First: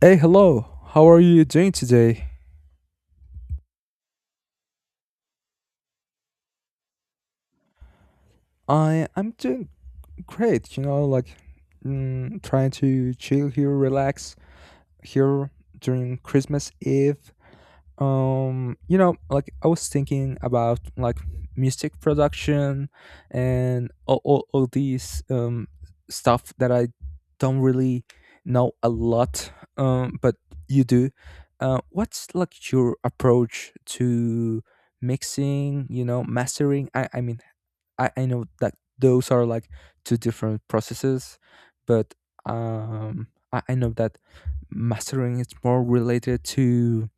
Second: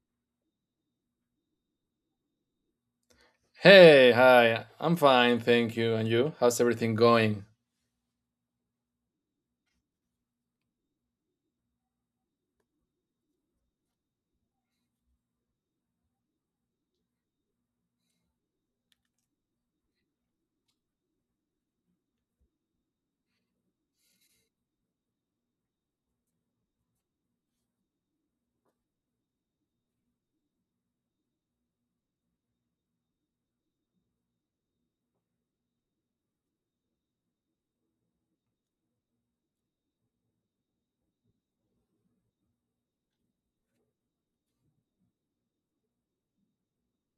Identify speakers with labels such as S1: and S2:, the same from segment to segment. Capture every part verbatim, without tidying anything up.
S1: Hey, hello. How are you doing today?
S2: Hey, hi. I'm fine, thank you. And you? How's everything going?
S1: I I'm doing great. You know, like mm, trying to chill here, relax here during Christmas Eve. Um you know like I was thinking about like music production and all, all, all these, um stuff that I don't really know a lot, um but you do. Uh what's like your approach to mixing, you know mastering? I i mean i i know that those are like two different processes, but um i, I know that mastering is more related to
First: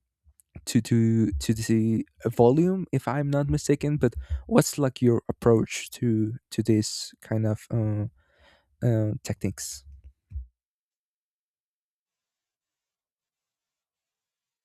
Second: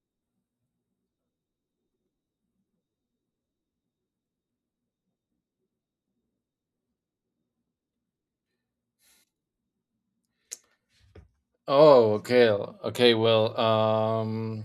S1: to to to the volume, if I'm not mistaken. But what's like your approach to to this kind of, uh, uh, techniques?
S2: Oh, okay. Okay, well, um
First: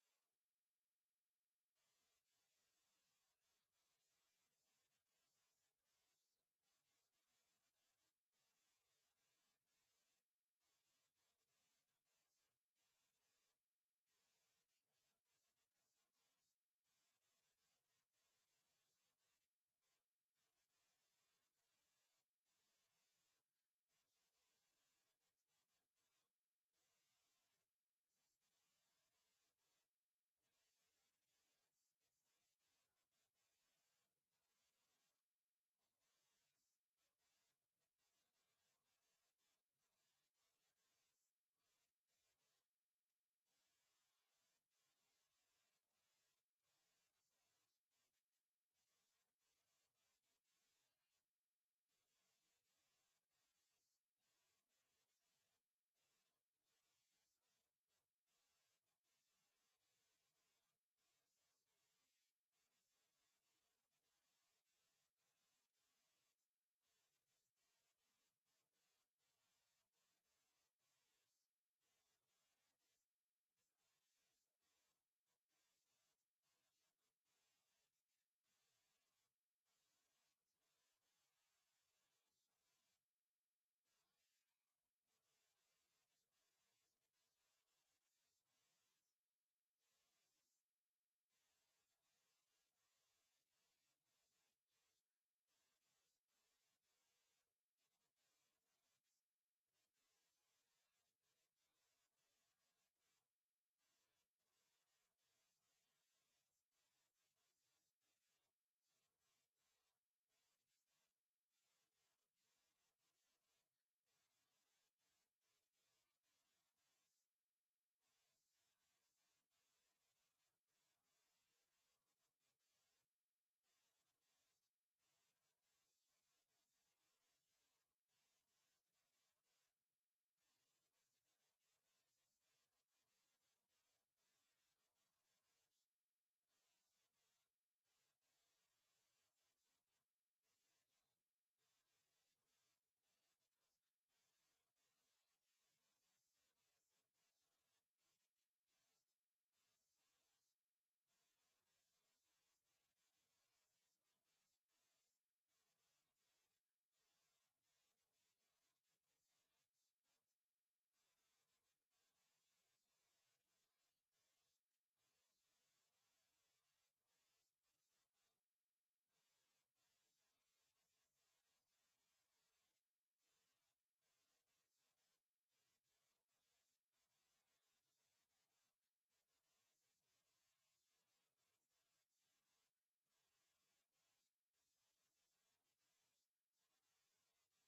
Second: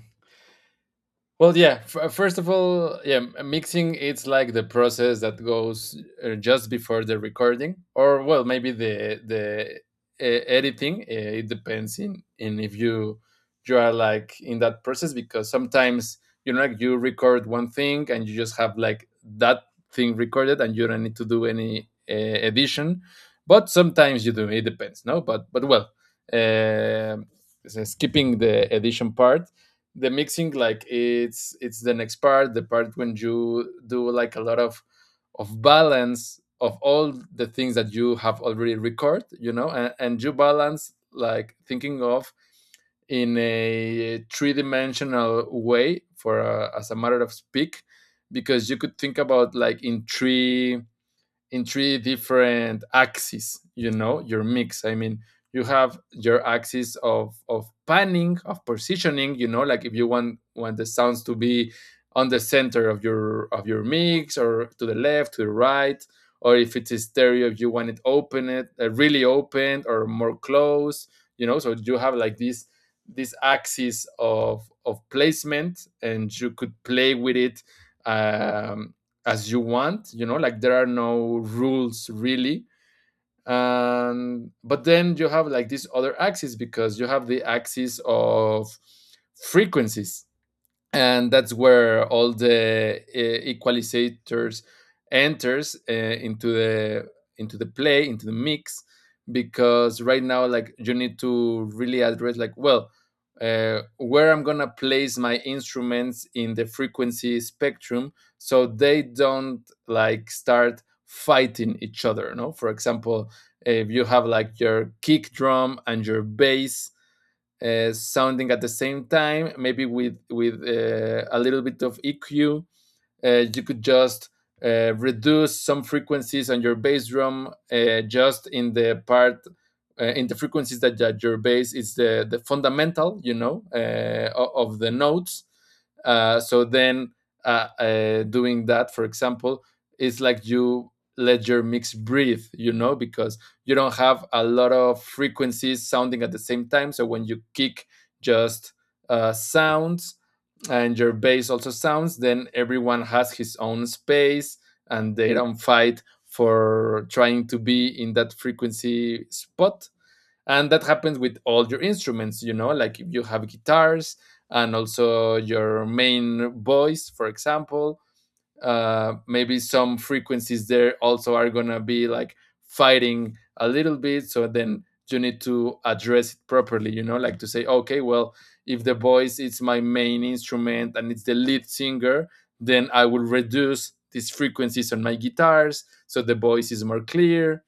S2: well, yeah. F- uh, first of all, yeah, m- mixing it's like the process that goes uh, just before the recording, or well, maybe the the uh, editing. Uh, it depends in in if you you are like in that process because sometimes you know like you record one thing and you just have like that thing recorded and you don't need to do any uh, edition, but sometimes you do. It depends, no. But but well, uh, s- skipping the edition part, the mixing like it's it's the next part, the part when you do like a lot of of balance of all the things that you have already recorded, you know, and, and you balance like thinking of in a three-dimensional way, for uh, as a matter of speak, because you could think about like in three in three different axes, you know, your mix. I mean, you have your axis of of panning, of positioning, you know, like if you want want the sounds to be on the center of your of your mix, or to the left, to the right, or if it's a stereo, if you want it open it uh, really open or more close, you know. So you have like this this axis of of placement, and you could play with it um, as you want. You know, like there are no rules really. And but then you have like this other axis because you have the axis of frequencies, and that's where all the uh, equalizators enters uh, into the into the play, into the mix, because right now like you need to really address, like, well, uh, where I'm gonna place my instruments in the frequency spectrum so they don't like start fighting each other, no? For example, if you have like your kick drum and your bass uh, sounding at the same time, maybe with with uh, a little bit of E Q, uh, you could just uh, reduce some frequencies on your bass drum, uh, just in the part, uh, in the frequencies that, that your bass is the, the fundamental, you know, uh, of the notes. Uh, so then, uh, uh, doing that, for example, is like you let your mix breathe, you know, because you don't have a lot of frequencies sounding at the same time. So when you kick just uh, sounds and your bass also sounds, then everyone has his own space and they don't fight for trying to be in that frequency spot. And that happens with all your instruments, you know, like if you have guitars and also your main voice, for example, uh, maybe some frequencies there also are gonna be like fighting a little bit. So then you need to address it properly, you know, like to say, okay, well, if the voice is my main instrument and it's the lead singer, then I will reduce these frequencies on my guitars so the voice is more clear.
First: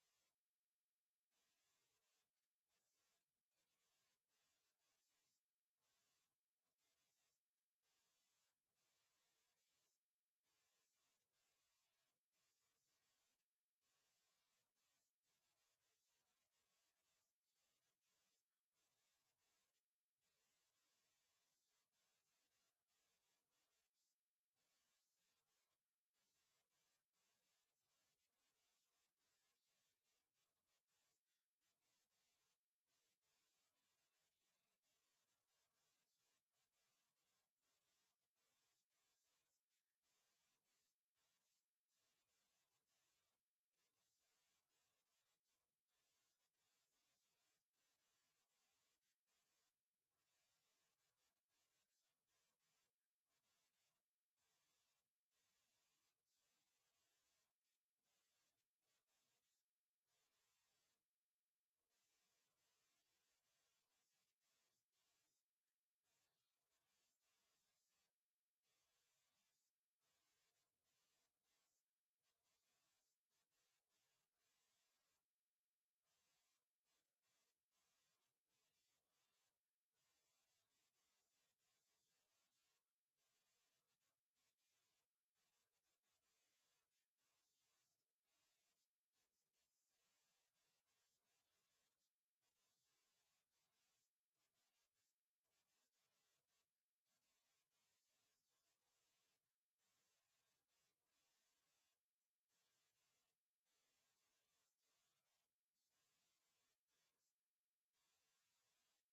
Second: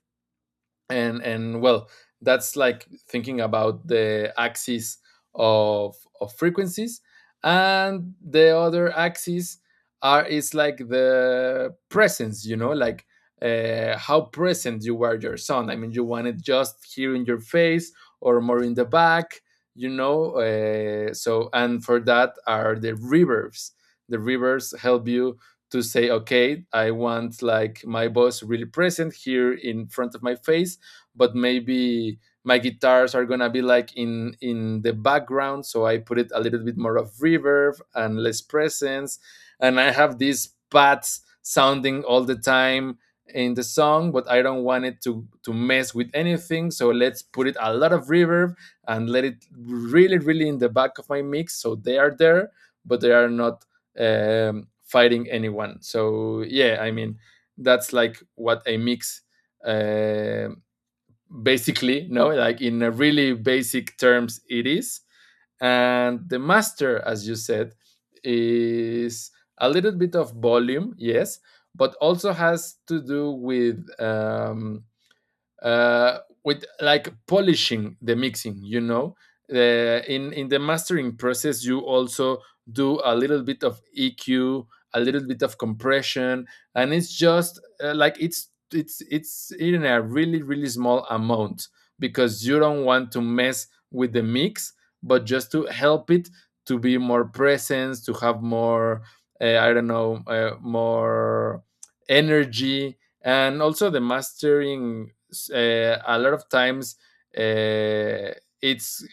S2: And and well, that's like thinking about the axis of of frequencies. And the other axis are is like the presence, you know, like uh, how present you were your sound. I mean, you want it just here in your face, or more in the back, you know. Uh, so, and for that are the reverbs. The reverbs help you to say, okay, I want like my voice really present here in front of my face, but maybe my guitars are gonna be like in in the background. So I put it a little bit more of reverb and less presence, and I have these pads sounding all the time in the song, but I don't want it to to mess with anything. So let's put it a lot of reverb and let it really really in the back of my mix so they are there but they are not um, fighting anyone. So yeah, I mean, that's like what I mix, uh, basically, no, like in a really basic terms it is. And the master, as you said, is a little bit of volume, yes, but also has to do with um, uh, with like polishing the mixing, you know. Uh, in in the mastering process you also do a little bit of E Q, a little bit of compression, and it's just uh, like it's it's it's in a really really small amount because you don't want to mess with the mix, but just to help it to be more presence, to have more, uh, I don't know, uh, more energy. And also the mastering, uh, a lot of times, uh, it's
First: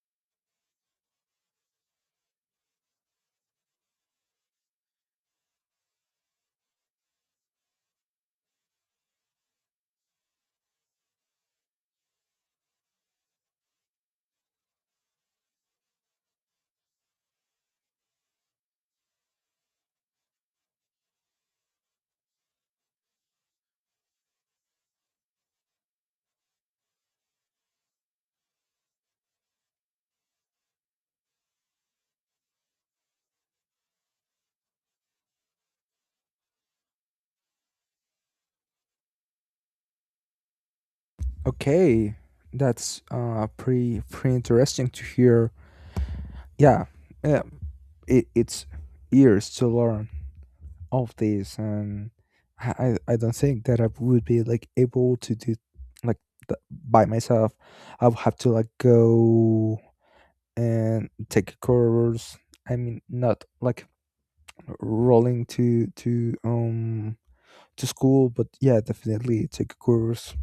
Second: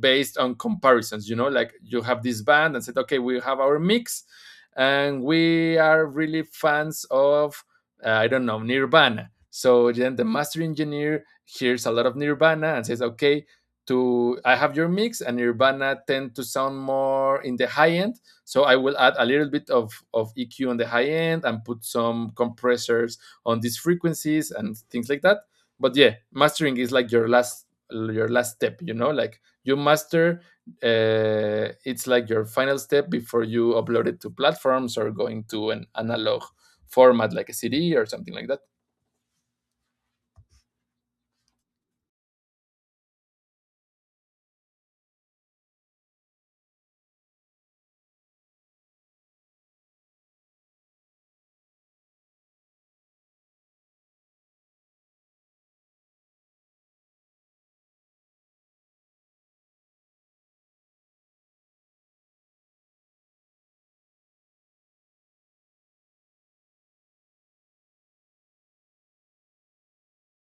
S2: based on comparisons, you know, like you have this band and said, okay, we have our mix and we are really fans of, uh, I don't know, Nirvana. So then the master engineer hears a lot of Nirvana and says, okay, to I have your mix, and Nirvana tend to sound more in the high end, so I will add a little bit of, of E Q on the high end and put some compressors on these frequencies and things like that. But yeah, mastering is like your last your last step, you know, like you master. Uh, it's like your final step before you upload it to platforms or going to an analog format like a C D or something like that.
S1: Okay, that's, uh, pretty pretty interesting to hear. Yeah, yeah, it, it's years to learn of this, and I I I don't think that I would be like able to do, like, th- by myself. I would have to like go and take a course. I mean, not like rolling to to um to school, but yeah, definitely take a course,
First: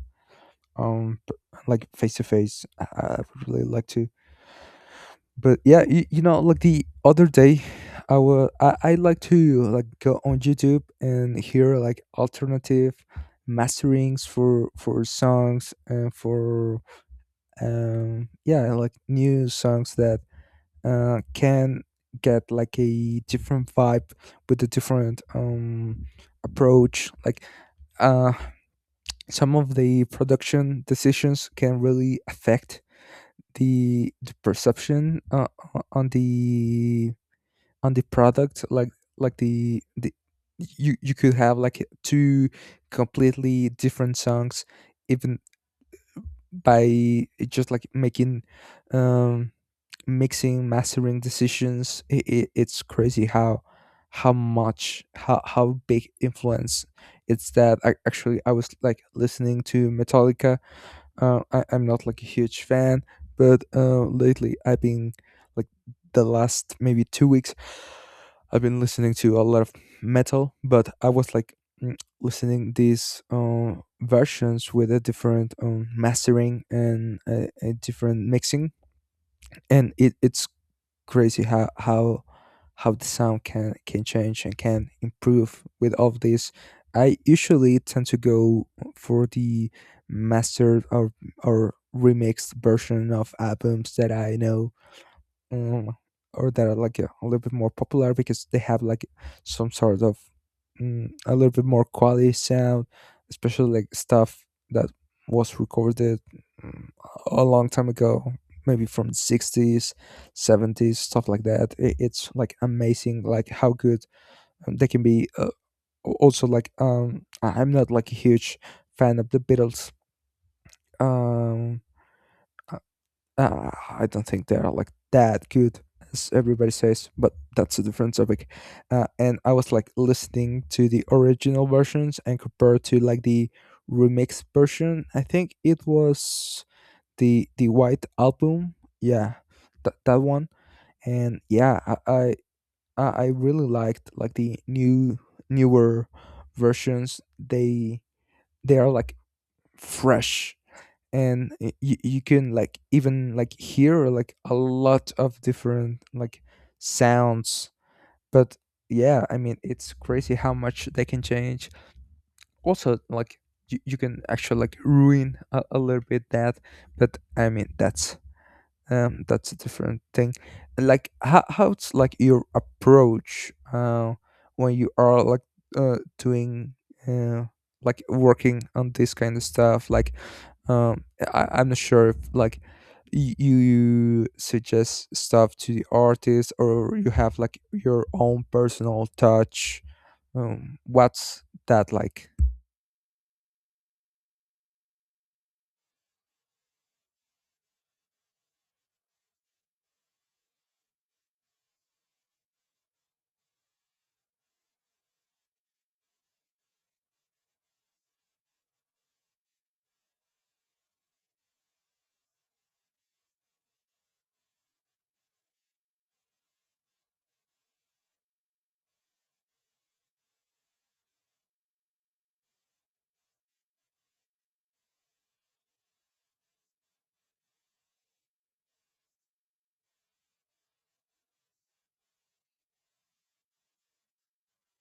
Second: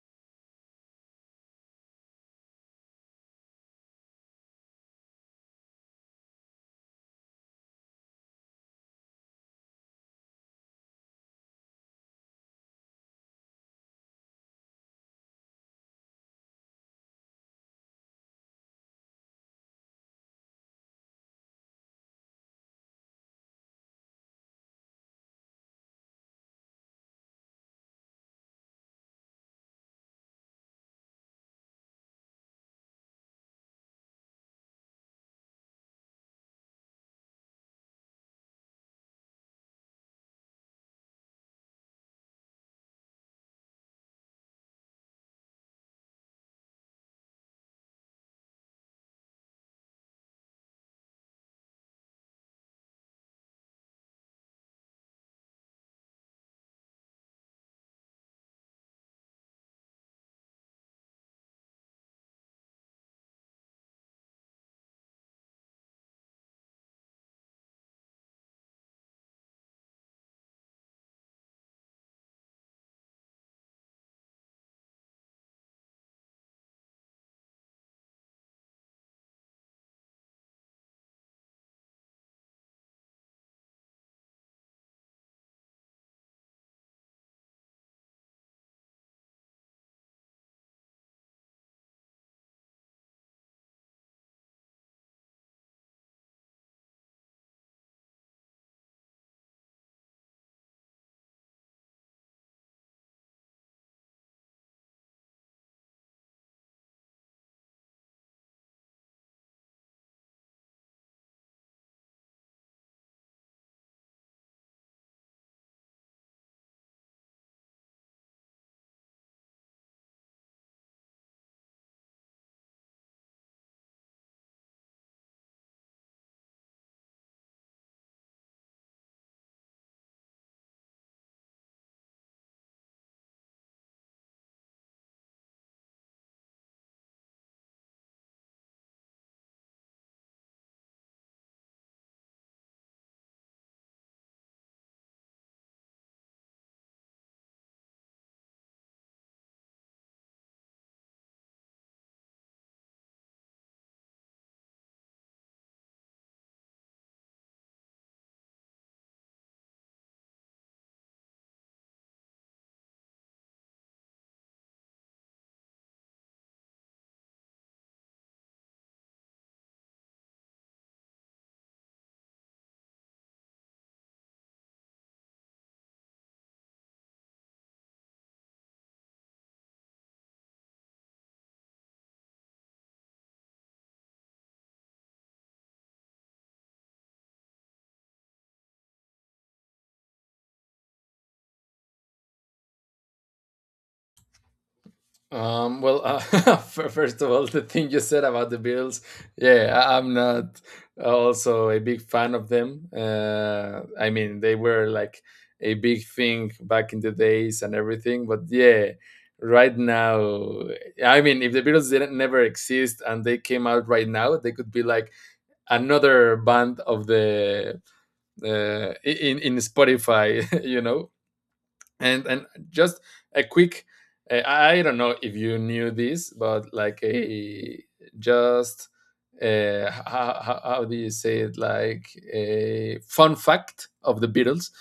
S1: um p- like face to face. I I would really like to. But yeah, you, you know like the other day, i will I, I like to like go on YouTube and hear like alternative masterings for for songs and for, um yeah, like new songs that, uh, can get like a different vibe with a different, um, approach. Like, uh, some of the production decisions can really affect the, the perception, uh, o- on the on the product. Like like the the you you could have like two completely different songs, even by just like making, um mixing mastering decisions. It, it, it's crazy how how much how how big influence it's that. I, actually, I was like listening to Metallica. Uh, I, i'm not like a huge fan, but uh, lately I've been, like the last maybe two weeks, I've been listening to a lot of metal. But I was like, mm, listening these, uh, versions with a different, um, mastering and a, a different mixing. And it, it's crazy how how how the sound can can change and can improve with all of this. I usually tend to go for the mastered or or remixed version of albums that I know, um, or that are like a, a little bit more popular because they have like some sort of, mm, a little bit more quality sound, especially like stuff that was recorded, mm, a long time ago, maybe from the sixties, seventies, stuff like that. I- it's like amazing, like how good, um, they can be. Uh, al- also, like, um, I- I'm not like a huge fan of the Beatles. Um, uh, I don't think they are like that good as everybody says, but that's a different topic. Uh, and I was like listening to the original versions and compared to like the remixed version. I think it was the the White Album. Yeah, that that one. And yeah, I I, I I really liked like the new newer versions. They they are like fresh, and y- y- you can like even like hear like a lot of different like sounds. But yeah, I mean, it's crazy how much they can change. Also, like, you, you can actually like ruin a, a little bit that. But I mean, that's um that's a different thing. Like how, how's like your approach, uh when you are like, uh doing, uh like, working on this kind of stuff, like, um I, i'm not sure if like, y- you suggest stuff to the artist or you have like your own personal touch. Um what's that like?
S2: um, Well, uh, first of all, the thing you said about the Beatles, yeah, I- I'm not also a big fan of them. uh, I mean, they were like a big thing back in the days and everything, but yeah, right now, I mean, if the Beatles didn't never exist and they came out right now, they could be like another band of the uh, in in Spotify, you know. And and just a quick, uh, I don't know if you knew this, but like a just uh, how, how, how do you say it? Like a fun fact of the Beatles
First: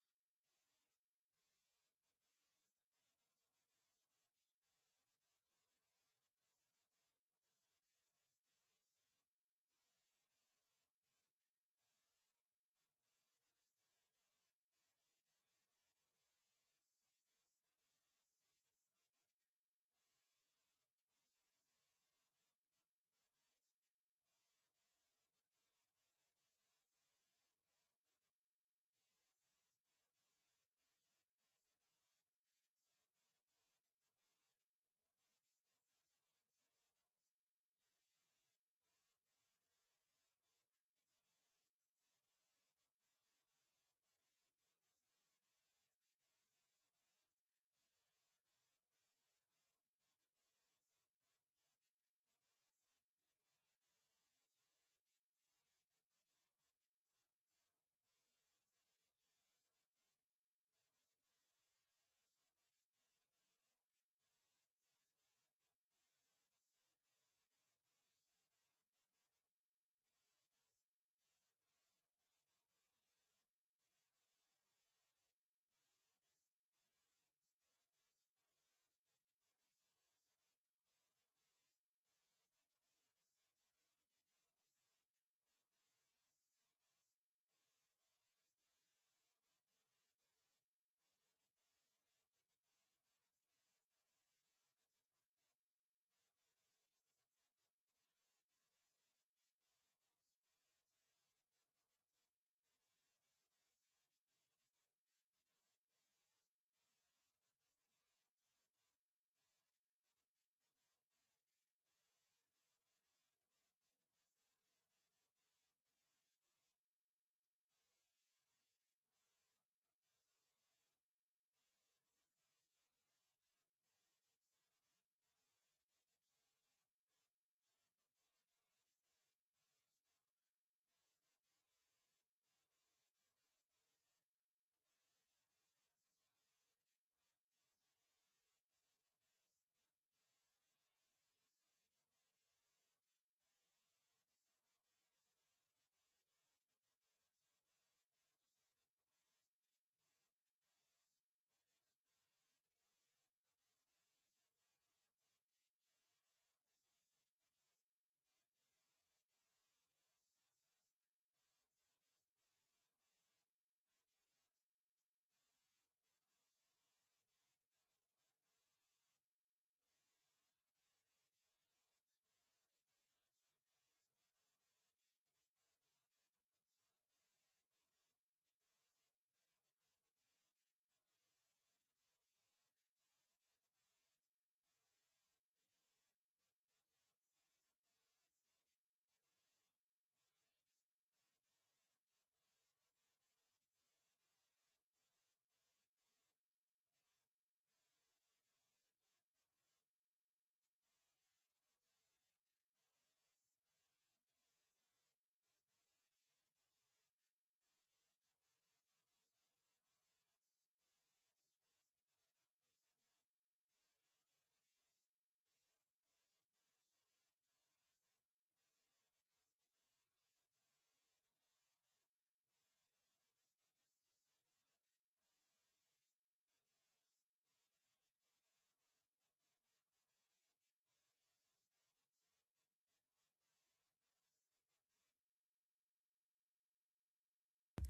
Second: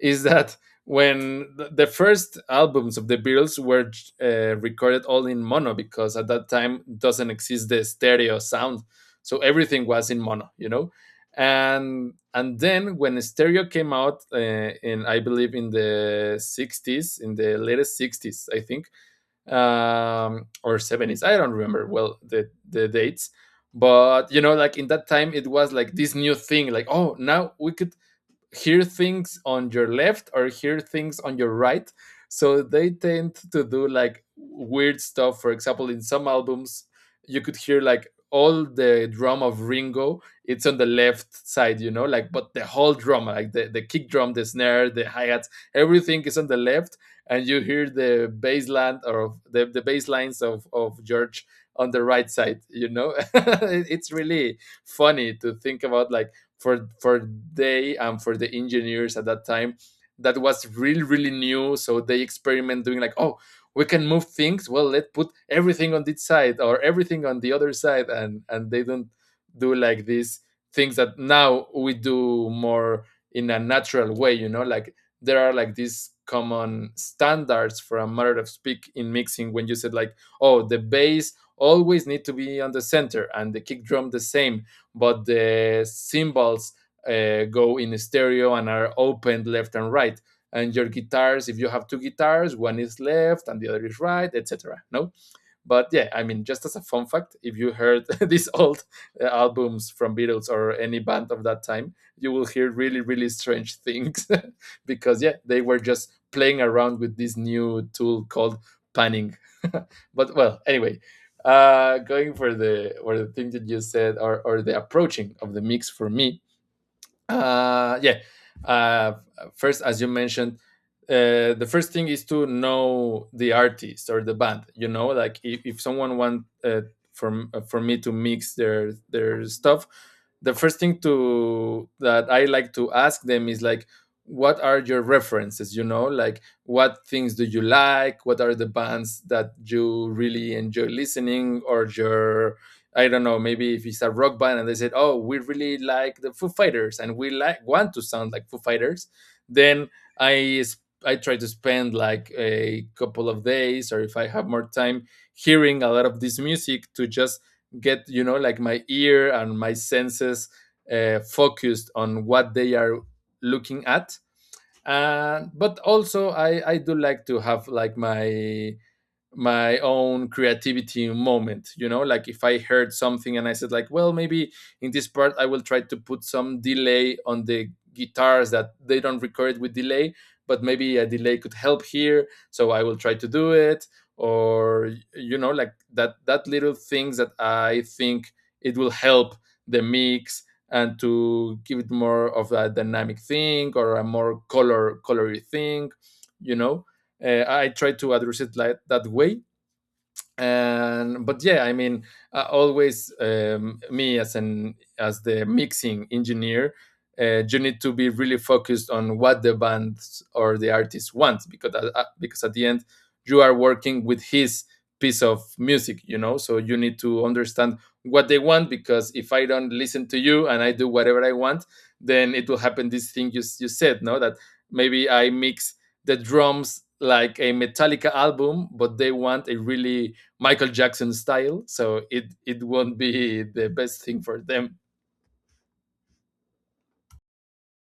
S2: is that when th- the first albums of the Beatles were uh, recorded all in mono because at that time doesn't exist the stereo sound, so everything was in mono, you know. And and then when stereo came out, uh, in, I believe in the sixties, in the latest sixties, I think, um, or seventies, I don't remember well the the dates. But you know, like, in that time it was like this new thing, like, oh, now we could hear things on your left or hear things on your right. So they tend to do like weird stuff. For example, in some albums, you could hear like all the drum of Ringo, it's on the left side, you know, like, but the whole drum, like the, the kick drum, the snare, the hi hats, everything is on the left. And you hear the bass line, or the, the bass lines of, of George, on the right side, you know. It's really funny to think about, like, for for they and for the engineers at that time, that was really really new. So they experiment doing like, oh, we can move things, well, let's put everything on this side or everything on the other side. And and they don't do like these things that now we do more in a natural way, you know, like there are like these common standards, for a matter of speak, in mixing, when you said like, oh, the bass always need to be on the center, and the kick drum the same, but the cymbals uh, go in stereo and are opened left and right, and your guitars, if you have two guitars, one is left and the other is right, etc, no. But yeah, I mean, just as a fun fact, if you heard these old uh, albums from Beatles or any band of that time, you will hear really, really strange things because yeah, they were just playing around with this new tool called panning. But well, anyway, uh, going for the or the thing that you said, or, or the approaching of the mix for me, uh, yeah. Uh, first, as you mentioned, uh, the first thing is to know the artist or the band. You know, like, if, if someone wants, uh, for for me to mix their their stuff, the first thing to that I like to ask them is like, what are your references? You know, like, what things do you like? What are the bands that you really enjoy listening or your I don't know, maybe if it's a rock band and they said, "Oh, we really like the Foo Fighters and we like want to sound like Foo Fighters," then I sp- I try to spend like a couple of days, or if I have more time, hearing a lot of this music to just get you know like my ear and my senses uh, focused on what they are looking at. And but also I I do like to have like my my own creativity moment, you know, like if I heard something and I said like, well, maybe in this part I will try to put some delay on the guitars that they don't record with delay, but maybe a delay could help here, so I will try to do it. Or you know, like that that little things that I think it will help the mix and to give it more of a dynamic thing or a more color colory thing, you know. uh, I try to address it like that way. And but yeah I mean uh, Always, um, me as an as the mixing engineer, uh, you need to be really focused on what the band or the artist wants, because at- because at the end you are working with his piece of music, you know, so you need to understand what they want. Because if I don't listen to you and I do whatever I want, then it will happen, this thing you, you said. No, that maybe I mix the drums like a Metallica album but they want a really Michael Jackson style, so it it won't be the best thing for them.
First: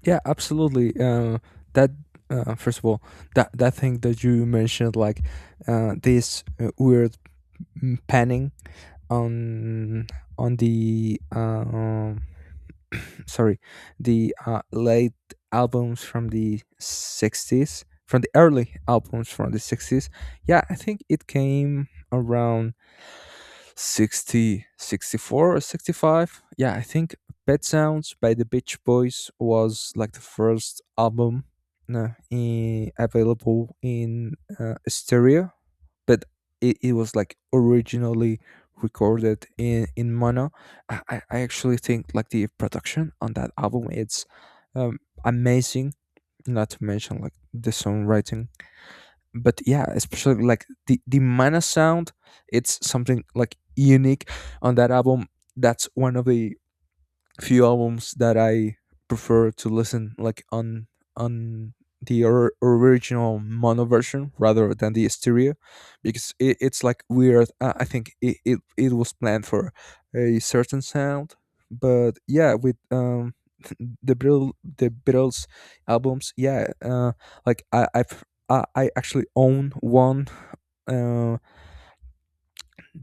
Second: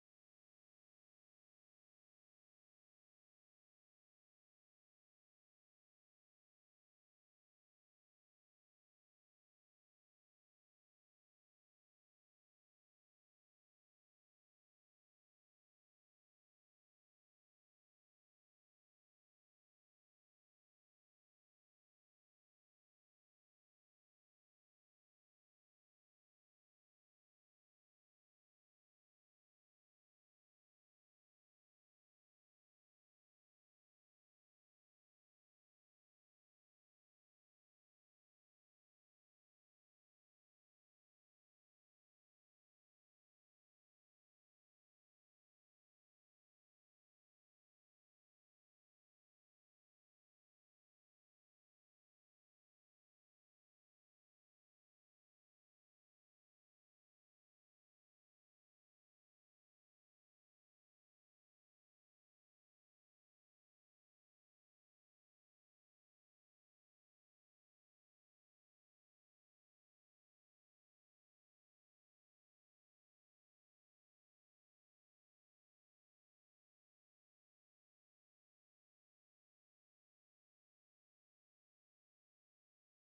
S1: Yeah, absolutely. Uh, that uh, First of all, that that thing that you mentioned, like, uh, this, uh, weird, mm, panning on on the, um, sorry, the, uh, late albums from the sixties, from the early albums from the sixties. Yeah, I think it came around sixty, sixty-four, or sixty-five. Yeah, I think Pet Sounds by the Beach Boys was like the first album, uh, in, available in, uh, stereo, but it, it was like originally recorded in, in mono. I, I I actually think like the production on that album, it's, um, amazing, not to mention like the songwriting. But yeah, especially like the the mana sound, it's something like unique on that album. That's one of the few albums that I prefer to listen like on on the, or- original mono version rather than the stereo. Because it, it's like weird. I I think it, it, it was planned for a certain sound. But yeah, with, um the Beatles, the Beatles albums, yeah, uh like, i i've i, I actually own one, um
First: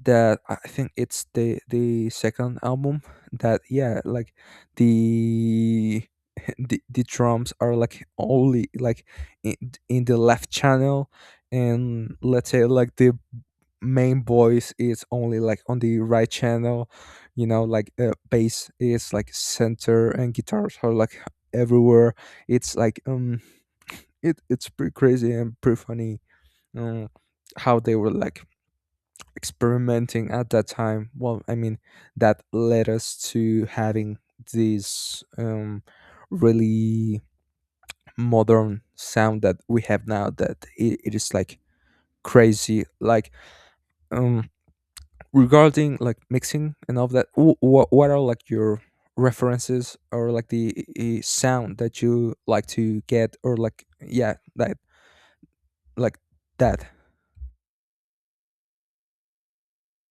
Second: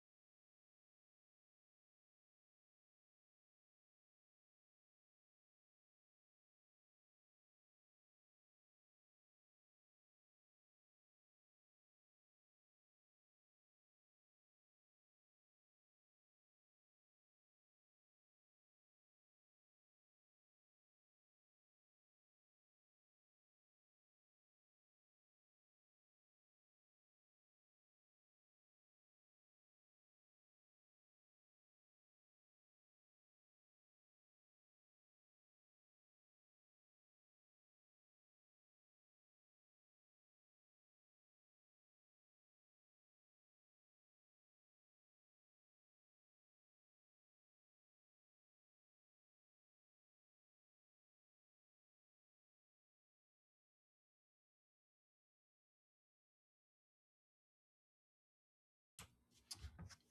S1: that I think it's the the second album. That, yeah, like, the the, the drums are like only like in, in the left channel, and let's say like the main voice is only like on the right channel. You know like uh, bass is like center and guitars are like everywhere. It's like, um it it's pretty crazy and pretty funny, um how they were like experimenting at that time. Well, I mean, that led us to having this, um really modern sound that we have now. That it, it is like crazy. Like, um regarding like mixing and all of that, what, what are like your references, or like the, uh, sound that you like to get, or like, yeah, that, like, that.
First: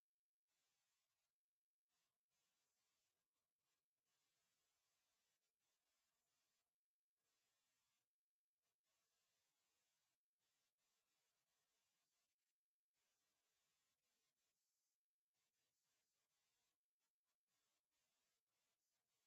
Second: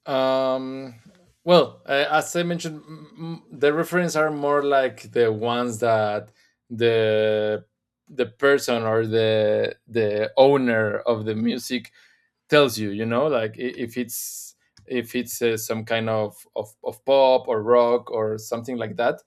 S2: Um, well, uh, as I mentioned, m- the references are more like the ones that the the person or the the owner of the music tells you, you know. Like i- if it's if it's uh, some kind of, of of pop or rock or something like that,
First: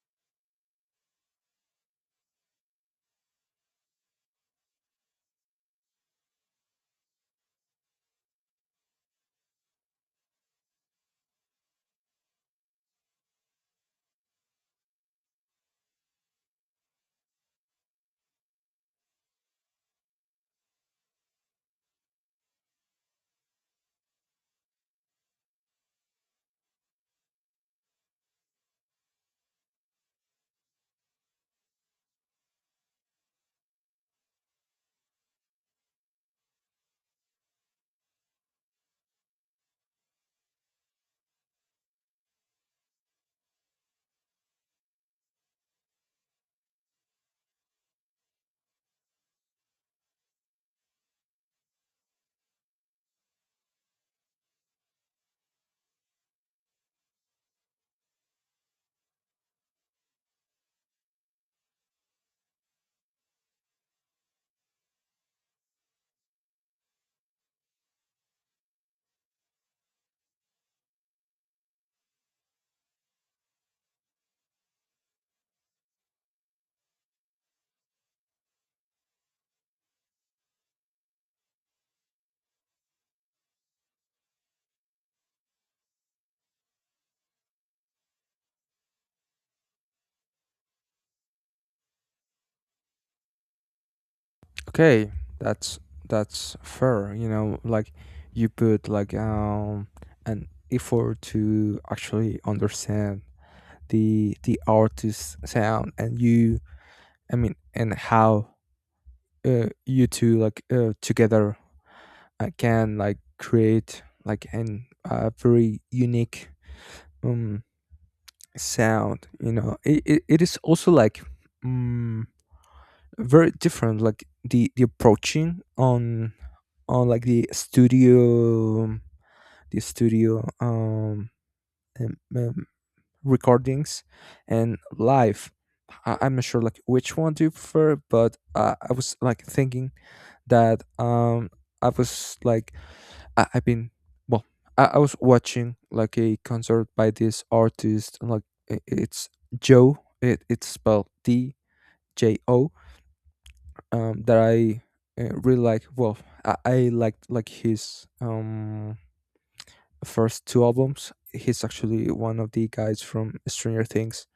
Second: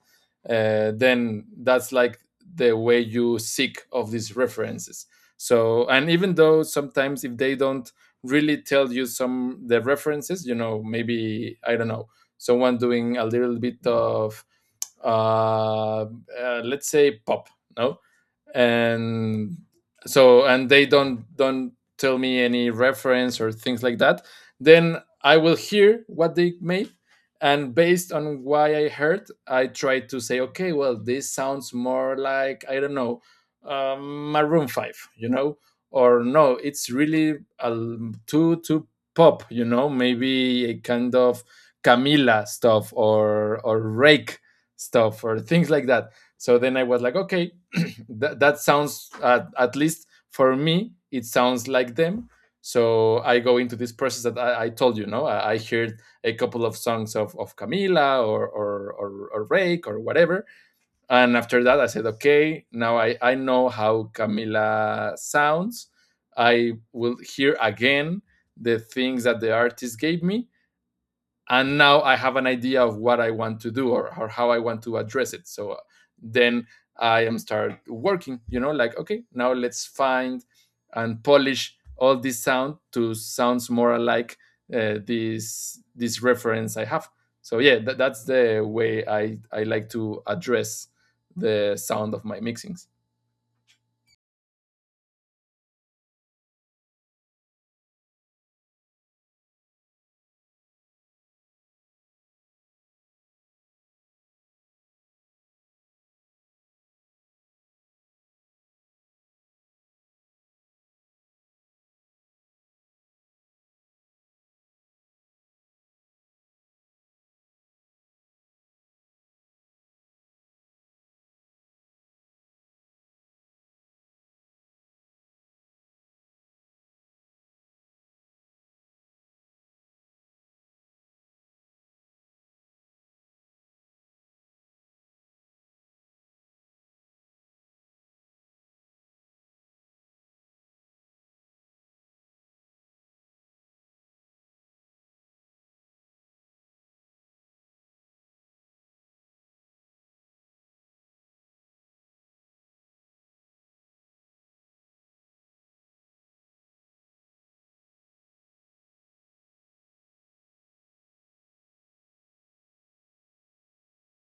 S2: uh, then that's like the way you seek of these references. So and even though sometimes if they don't really tell you some the references, you know, maybe I don't know, someone doing a little bit of uh, uh let's say pop, no, and so and they don't don't tell me any reference or things like that, then I will hear what they made. And based on why I heard, I try to say, okay, well, this sounds more like, I don't know, um, Maroon five, you know. Or no, it's really um, too too pop, you know, maybe a kind of Camila stuff or or Rake stuff or things like that. So then I was like, okay, that, that sounds uh, at least for me it sounds like them. So I go into this process that i, I told you. No, I, I heard a couple of songs of, of Camila or, or, or, or Rake or whatever. And after that I said, okay, now i, I know how Camila sounds. I will hear again the things that the artist gave me, and now I have an idea of what I want to do, or, or how I want to address it. So uh, then I am start working, you know, like okay, now let's find and polish all this sound to sounds more like uh, this this reference I have. So yeah, that, that's the way i i like to address the sound of my mixings.
S1: Okay, that's that's fair. You know, like you put like, um an effort to actually understand the the artist's sound. And you, I mean, and how, uh, you two, like, uh, together, uh, can like create like an, a very unique, um sound. You know, it it, it is also like, mm very different, like the the approaching on on like the studio the studio, um, um, um, recordings and live. I, i'm not sure like which one do you prefer, but uh, I was like thinking that, um I was like I, I've been well I, I was watching like a concert by this artist, and like, i- it's Joe. It, it's spelled d j o, um, that I, uh, really like. Well, I, I liked like his, um, first two albums. He's actually one of the guys from Stranger Things,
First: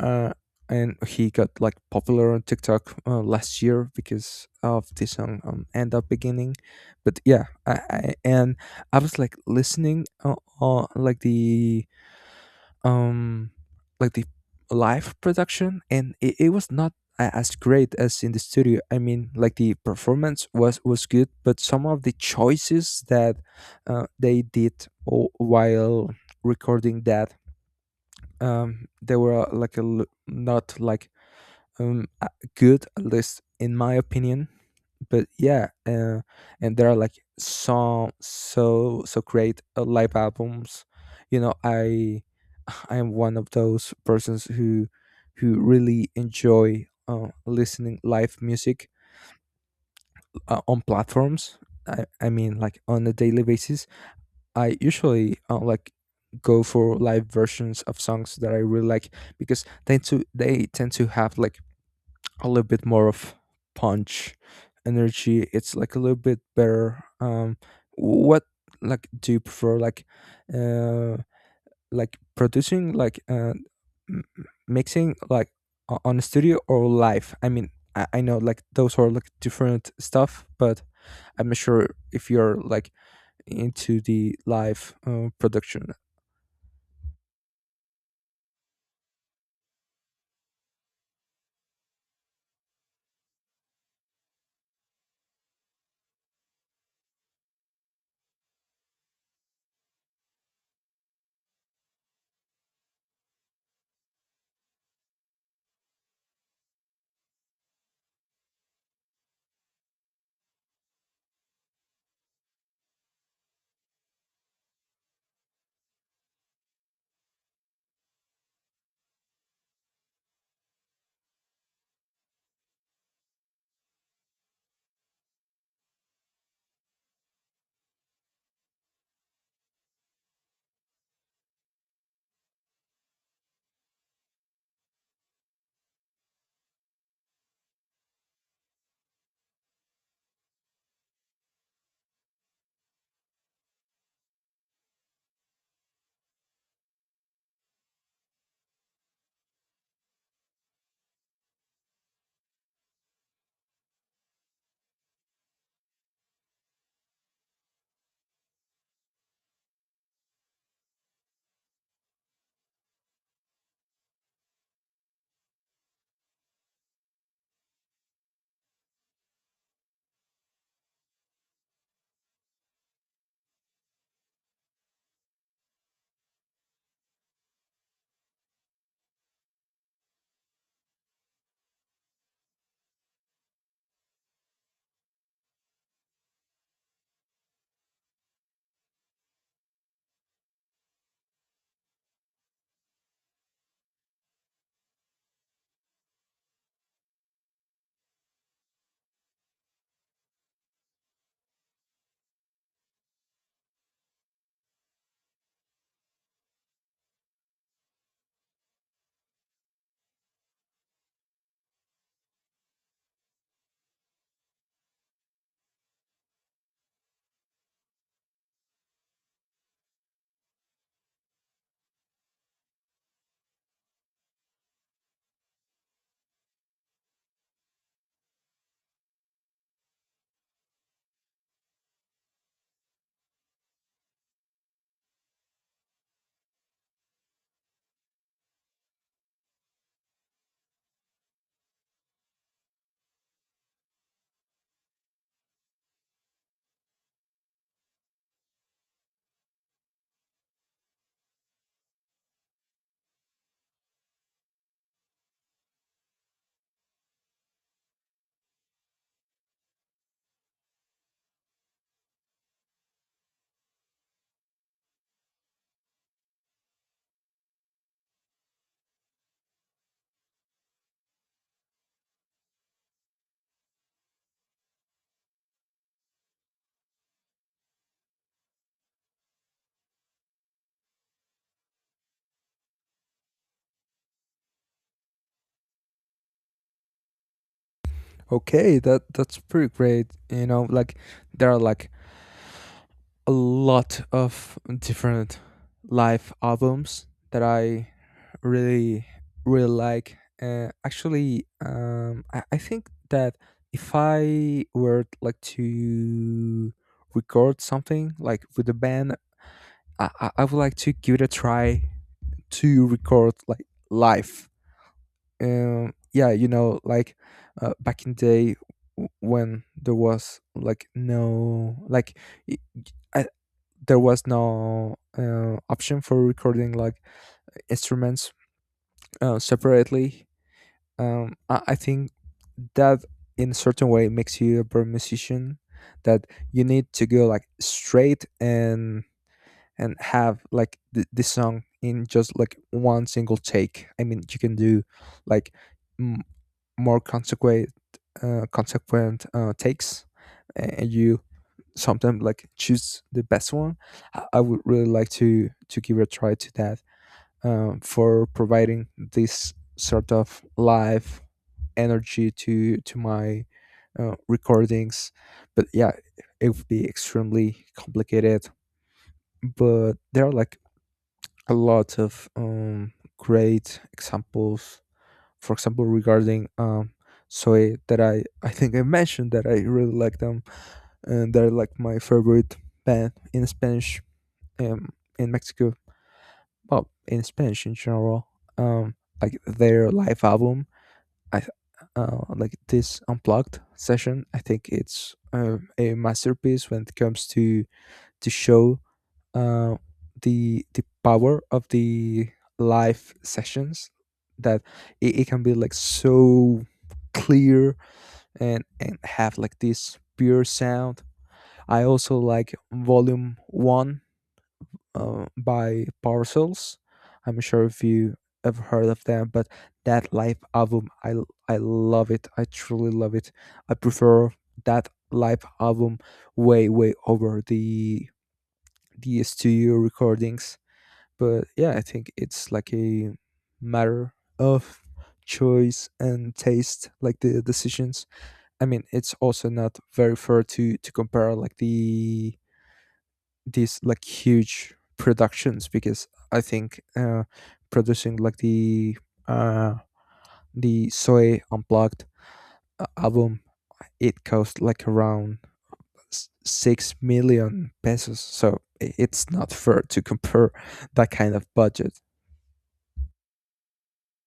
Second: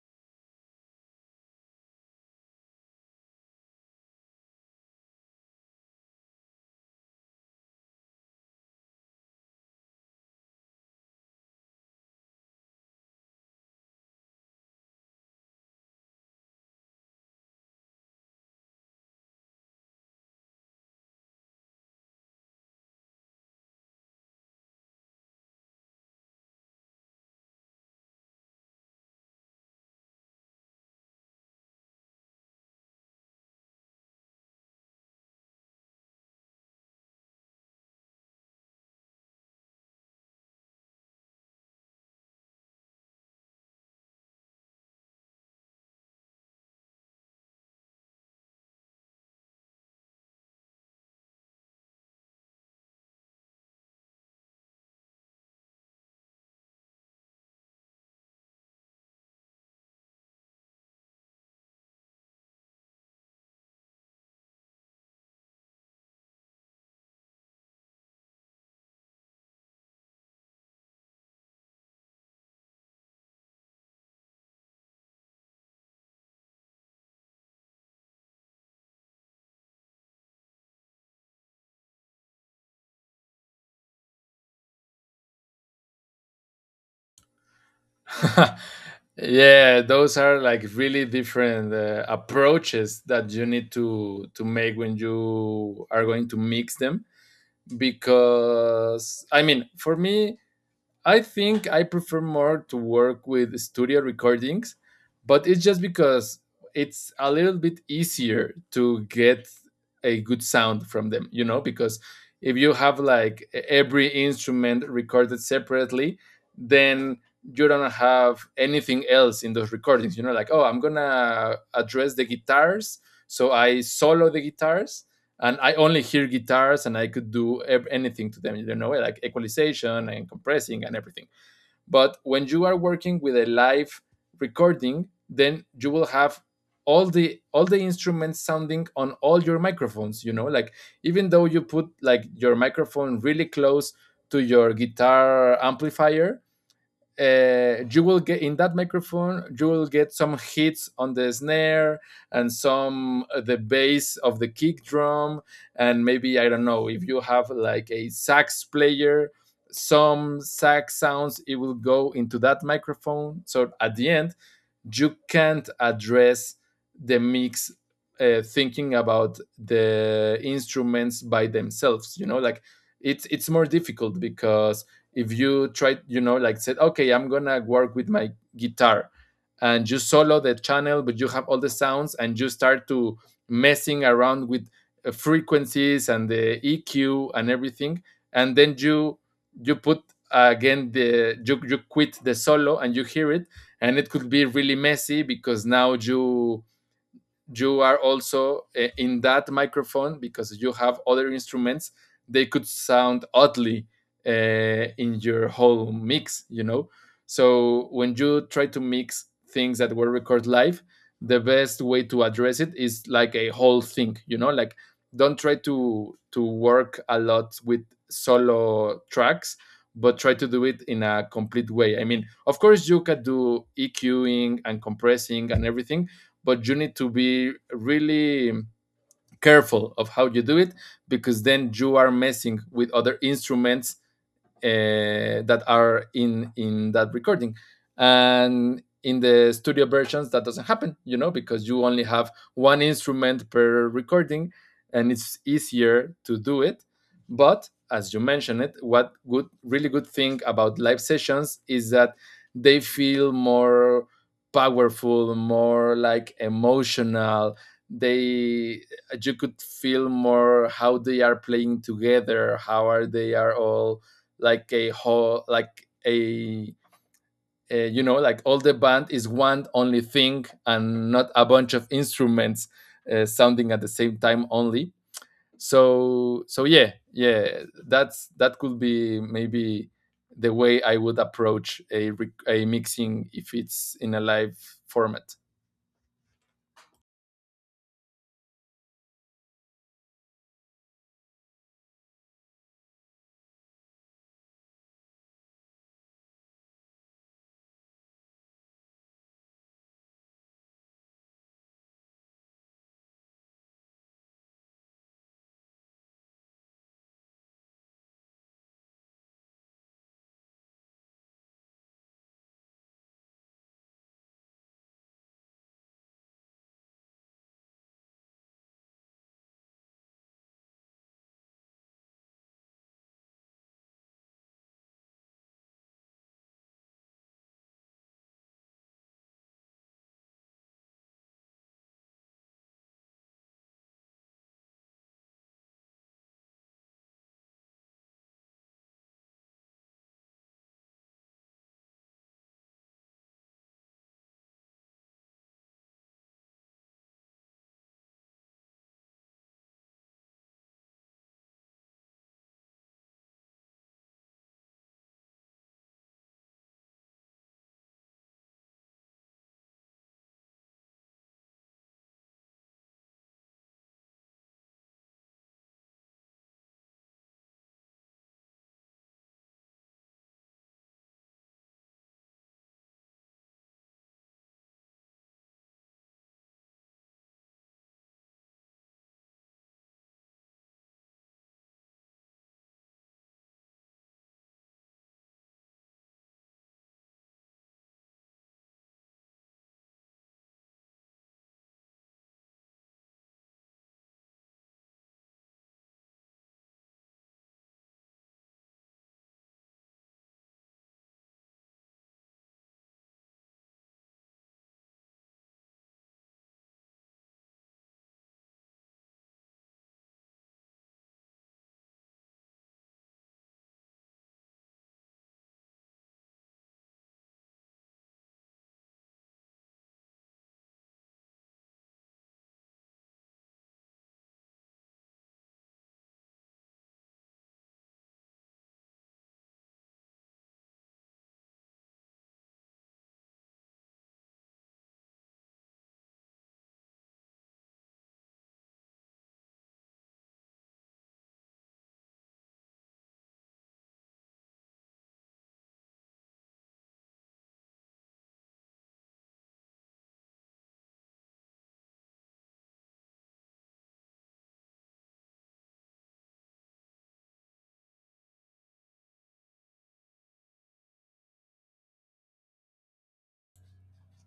S1: uh, and he got like popular on TikTok, uh, last year because of this song, um, "End Up Beginning." But yeah, I, I and I was like listening, uh, uh, like the, um like the live production, and it, it was not, a- as great as in the studio. I mean, like, the performance was was good, but some of the choices that, uh, they did, o- while recording that, um they were, uh, like a, l- not like, um uh, good, at least in my opinion. But yeah, uh, and there are like some so so great, uh, live albums. You know, I I am one of those persons who who really enjoy, uh, listening live music, uh, on platforms. I, I mean, like, on a daily basis, I usually, uh, like go for live versions of songs that I really like, because they to they tend to have like a little bit more of punch, energy. It's like a little bit better. Um what, like, do you prefer, like, uh like producing, like, uh m- mixing, like, o- on a studio or live? I mean, I, I know like those are like different stuff, but I'm not sure if you're like into the live, uh, production.
S2: Yeah, those are like really different uh, approaches that you need to to make when you are going to mix them. Because I mean, for me, I think I prefer more to work with studio recordings, but it's just because it's a little bit easier to get a good sound from them, you know, because if you have like e- every instrument recorded separately, then you don't have anything else in those recordings, you know, like, oh, I'm gonna address the guitars. So I solo the guitars and I only hear guitars, and I could do anything to them. You know, like equalization and compressing and everything. But when you are working with a live recording, then you will have all the all the instruments sounding on all your microphones. You know, like even though you put like your microphone really close to your guitar amplifier, uh, you will get in that microphone, you will get some hits on the snare and some uh, the bass of the kick drum. And maybe I don't know, if you have like a sax player, some sax sounds it will go into that microphone. So at the end you can't address the mix uh, thinking about the instruments by themselves, you know. Like it's it's more difficult because if you try, you know, like said okay, I'm gonna work with my guitar, and you solo the channel, but you have all the sounds and you start to messing around with uh, frequencies and the EQ and everything. And then you you put uh, again the you, you quit the solo and you hear it, and it could be really messy because now you you are also uh, in that microphone. Because you have other instruments, they could sound oddly uh, in your whole mix, you know. So when you try to mix things that were recorded live, the best way to address it is like a whole thing, you know, like don't try to to work a lot with solo tracks, but try to do it in a complete way. I mean, of course you can do EQing and compressing and everything, but you need to be really careful of how you do it, because then you are messing with other instruments uh, that are in in that recording. And in the studio versions that doesn't happen, you know, because you only have one instrument per recording and it's easier to do it. But as you mentioned it, what good, really good thing about live sessions is that they feel more powerful, more like emotional. They, you could feel more how they are playing together, how are they, are all like a whole, like a, a, you know, like all the band is one only thing and not a bunch of instruments uh, sounding at the same time only. So so yeah, yeah, that's that could be maybe the way I would approach a, a mixing if it's in a live format.
S1: Okay, that that's pretty great. You know, like there are like a lot of different live albums that I really really like. Uh, actually, um, I, I think that if I were like to record something like with a band, I, I I would like to give it a try to record like live. Um yeah you know like uh, back in day, w- when there was like no, like, i I, there was no, uh, option for recording like instruments, uh, separately. Um I, I think that in a certain way makes you a better musician, that you need to go like straight, and and have like, th- this song in just like one single take. I mean, you can do like more consequent uh, consequent, uh, takes, and you sometimes like choose the best one. I I would really like to to give a try to that, um, for providing this sort of live energy to to my, uh, recordings. But yeah, it would be extremely complicated. But there are like a lot of, um, great examples. For example, regarding, um Soy, that i i think I mentioned that I really like them, and they're like my favorite band in Spanish, um in Mexico. Well, in Spanish in general. um like, their live album, i th- uh, like this unplugged session, I think it's, um, a masterpiece when it comes to to show, uh, the the power of the live sessions. That it, it can be like so clear, and and have like this pure sound. I also like Volume One, uh, by Parcels. I'm sure if you have heard of them, but that live album, i l- i love it, I truly love it. I prefer that live album way way over the the studio recordings. But yeah, I think it's like a matter of choice and taste, like the decisions. I mean, it's also not very fair to to compare like the these like huge productions, because I think, uh, producing like the uh, the Soy Unplugged, uh, album, it cost like around six million pesos, so it's not fair to compare that kind of budget.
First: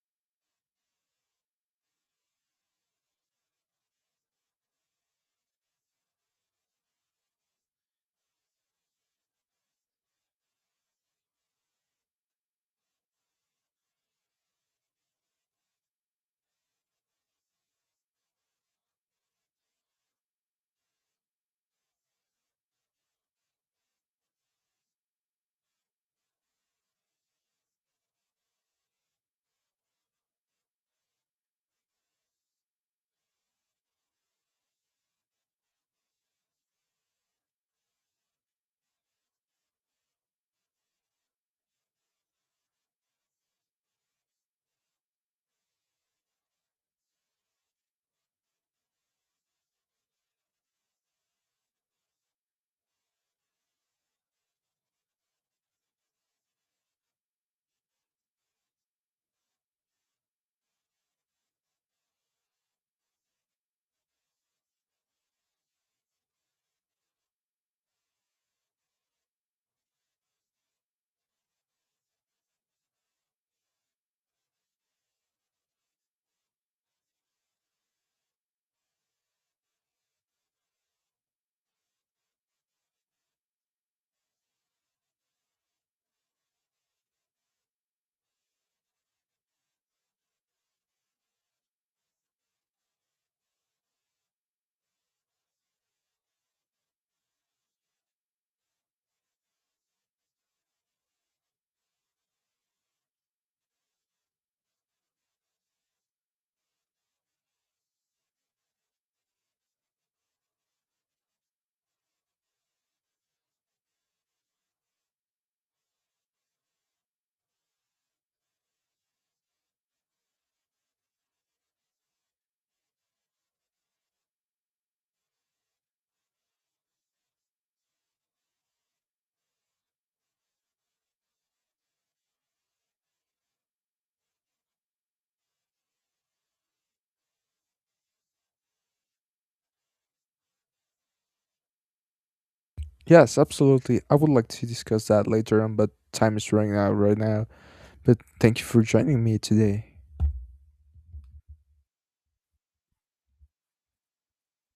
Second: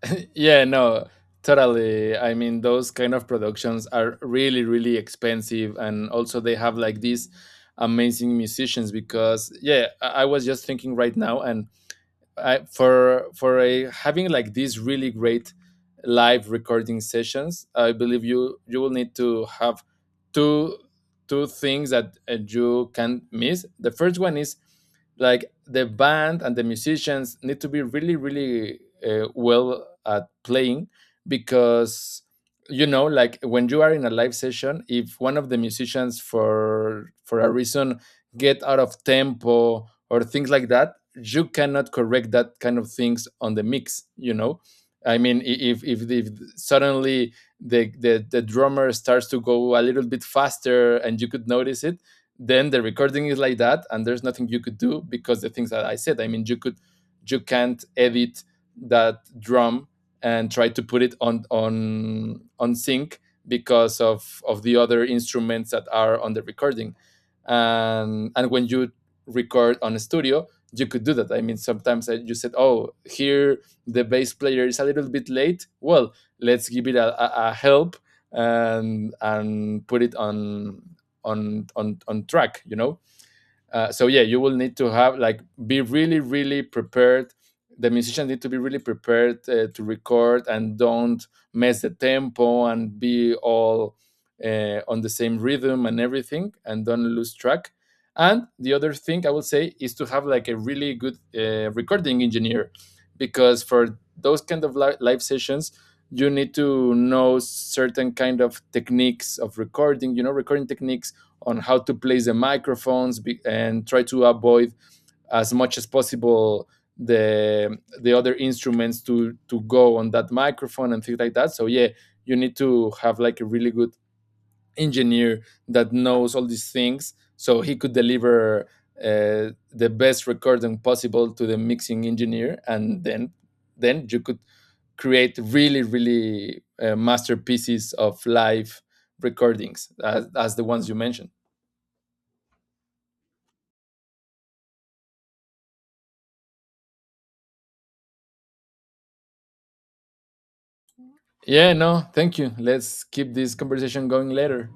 S2: Yeah, no, totally. I mean, those kind of productions are really, really expensive, and also they have like these amazing musicians. Because yeah, I I was just thinking right now, and I, for for a, having like these really great live recording sessions, I believe you you will need to have two two things that uh, you can miss. The first one is like the band and the musicians need to be really, really uh, well at playing. Because you know, like when you are in a live session, if one of the musicians for for a reason get out of tempo or things like that, you cannot correct that kind of things on the mix, you know. I mean, if if, if suddenly the, the the drummer starts to go a little bit faster and you could notice it, then the recording is like that and there's nothing you could do. Because the things that I said, I mean, you could, you can't edit that drum and try to put it on on on sync because of of the other instruments that are on the recording. And and when you record on a studio, you could do that. I mean, sometimes I, you said, "Oh, here the bass player is a little bit late. Well, let's give it a, a, a help and and put it on on on on track." You know, uh, so yeah, you will need to have like, be really, really prepared. The musicians need to be really prepared uh, to record and don't mess the tempo and be all uh, on the same rhythm and everything, and don't lose track. And the other thing I would say is to have like a really good uh, recording engineer. Because for those kind of li- live sessions, you need to know certain kind of techniques of recording, you know, recording techniques on how to place the microphones be, and try to avoid as much as possible the the other instruments to to go on that microphone and things like that. So yeah, you need to have like a really good engineer that knows all these things, so he could deliver uh, the best recording possible to the mixing engineer. And then then you could create really, really uh, masterpieces of live recordings, as, as the ones you mentioned.
S1: Yes, absolutely, I would like to discuss that later on, but time is running out right now. But thank you for joining me today.
S2: Yeah, no, thank you. Let's keep this conversation going later.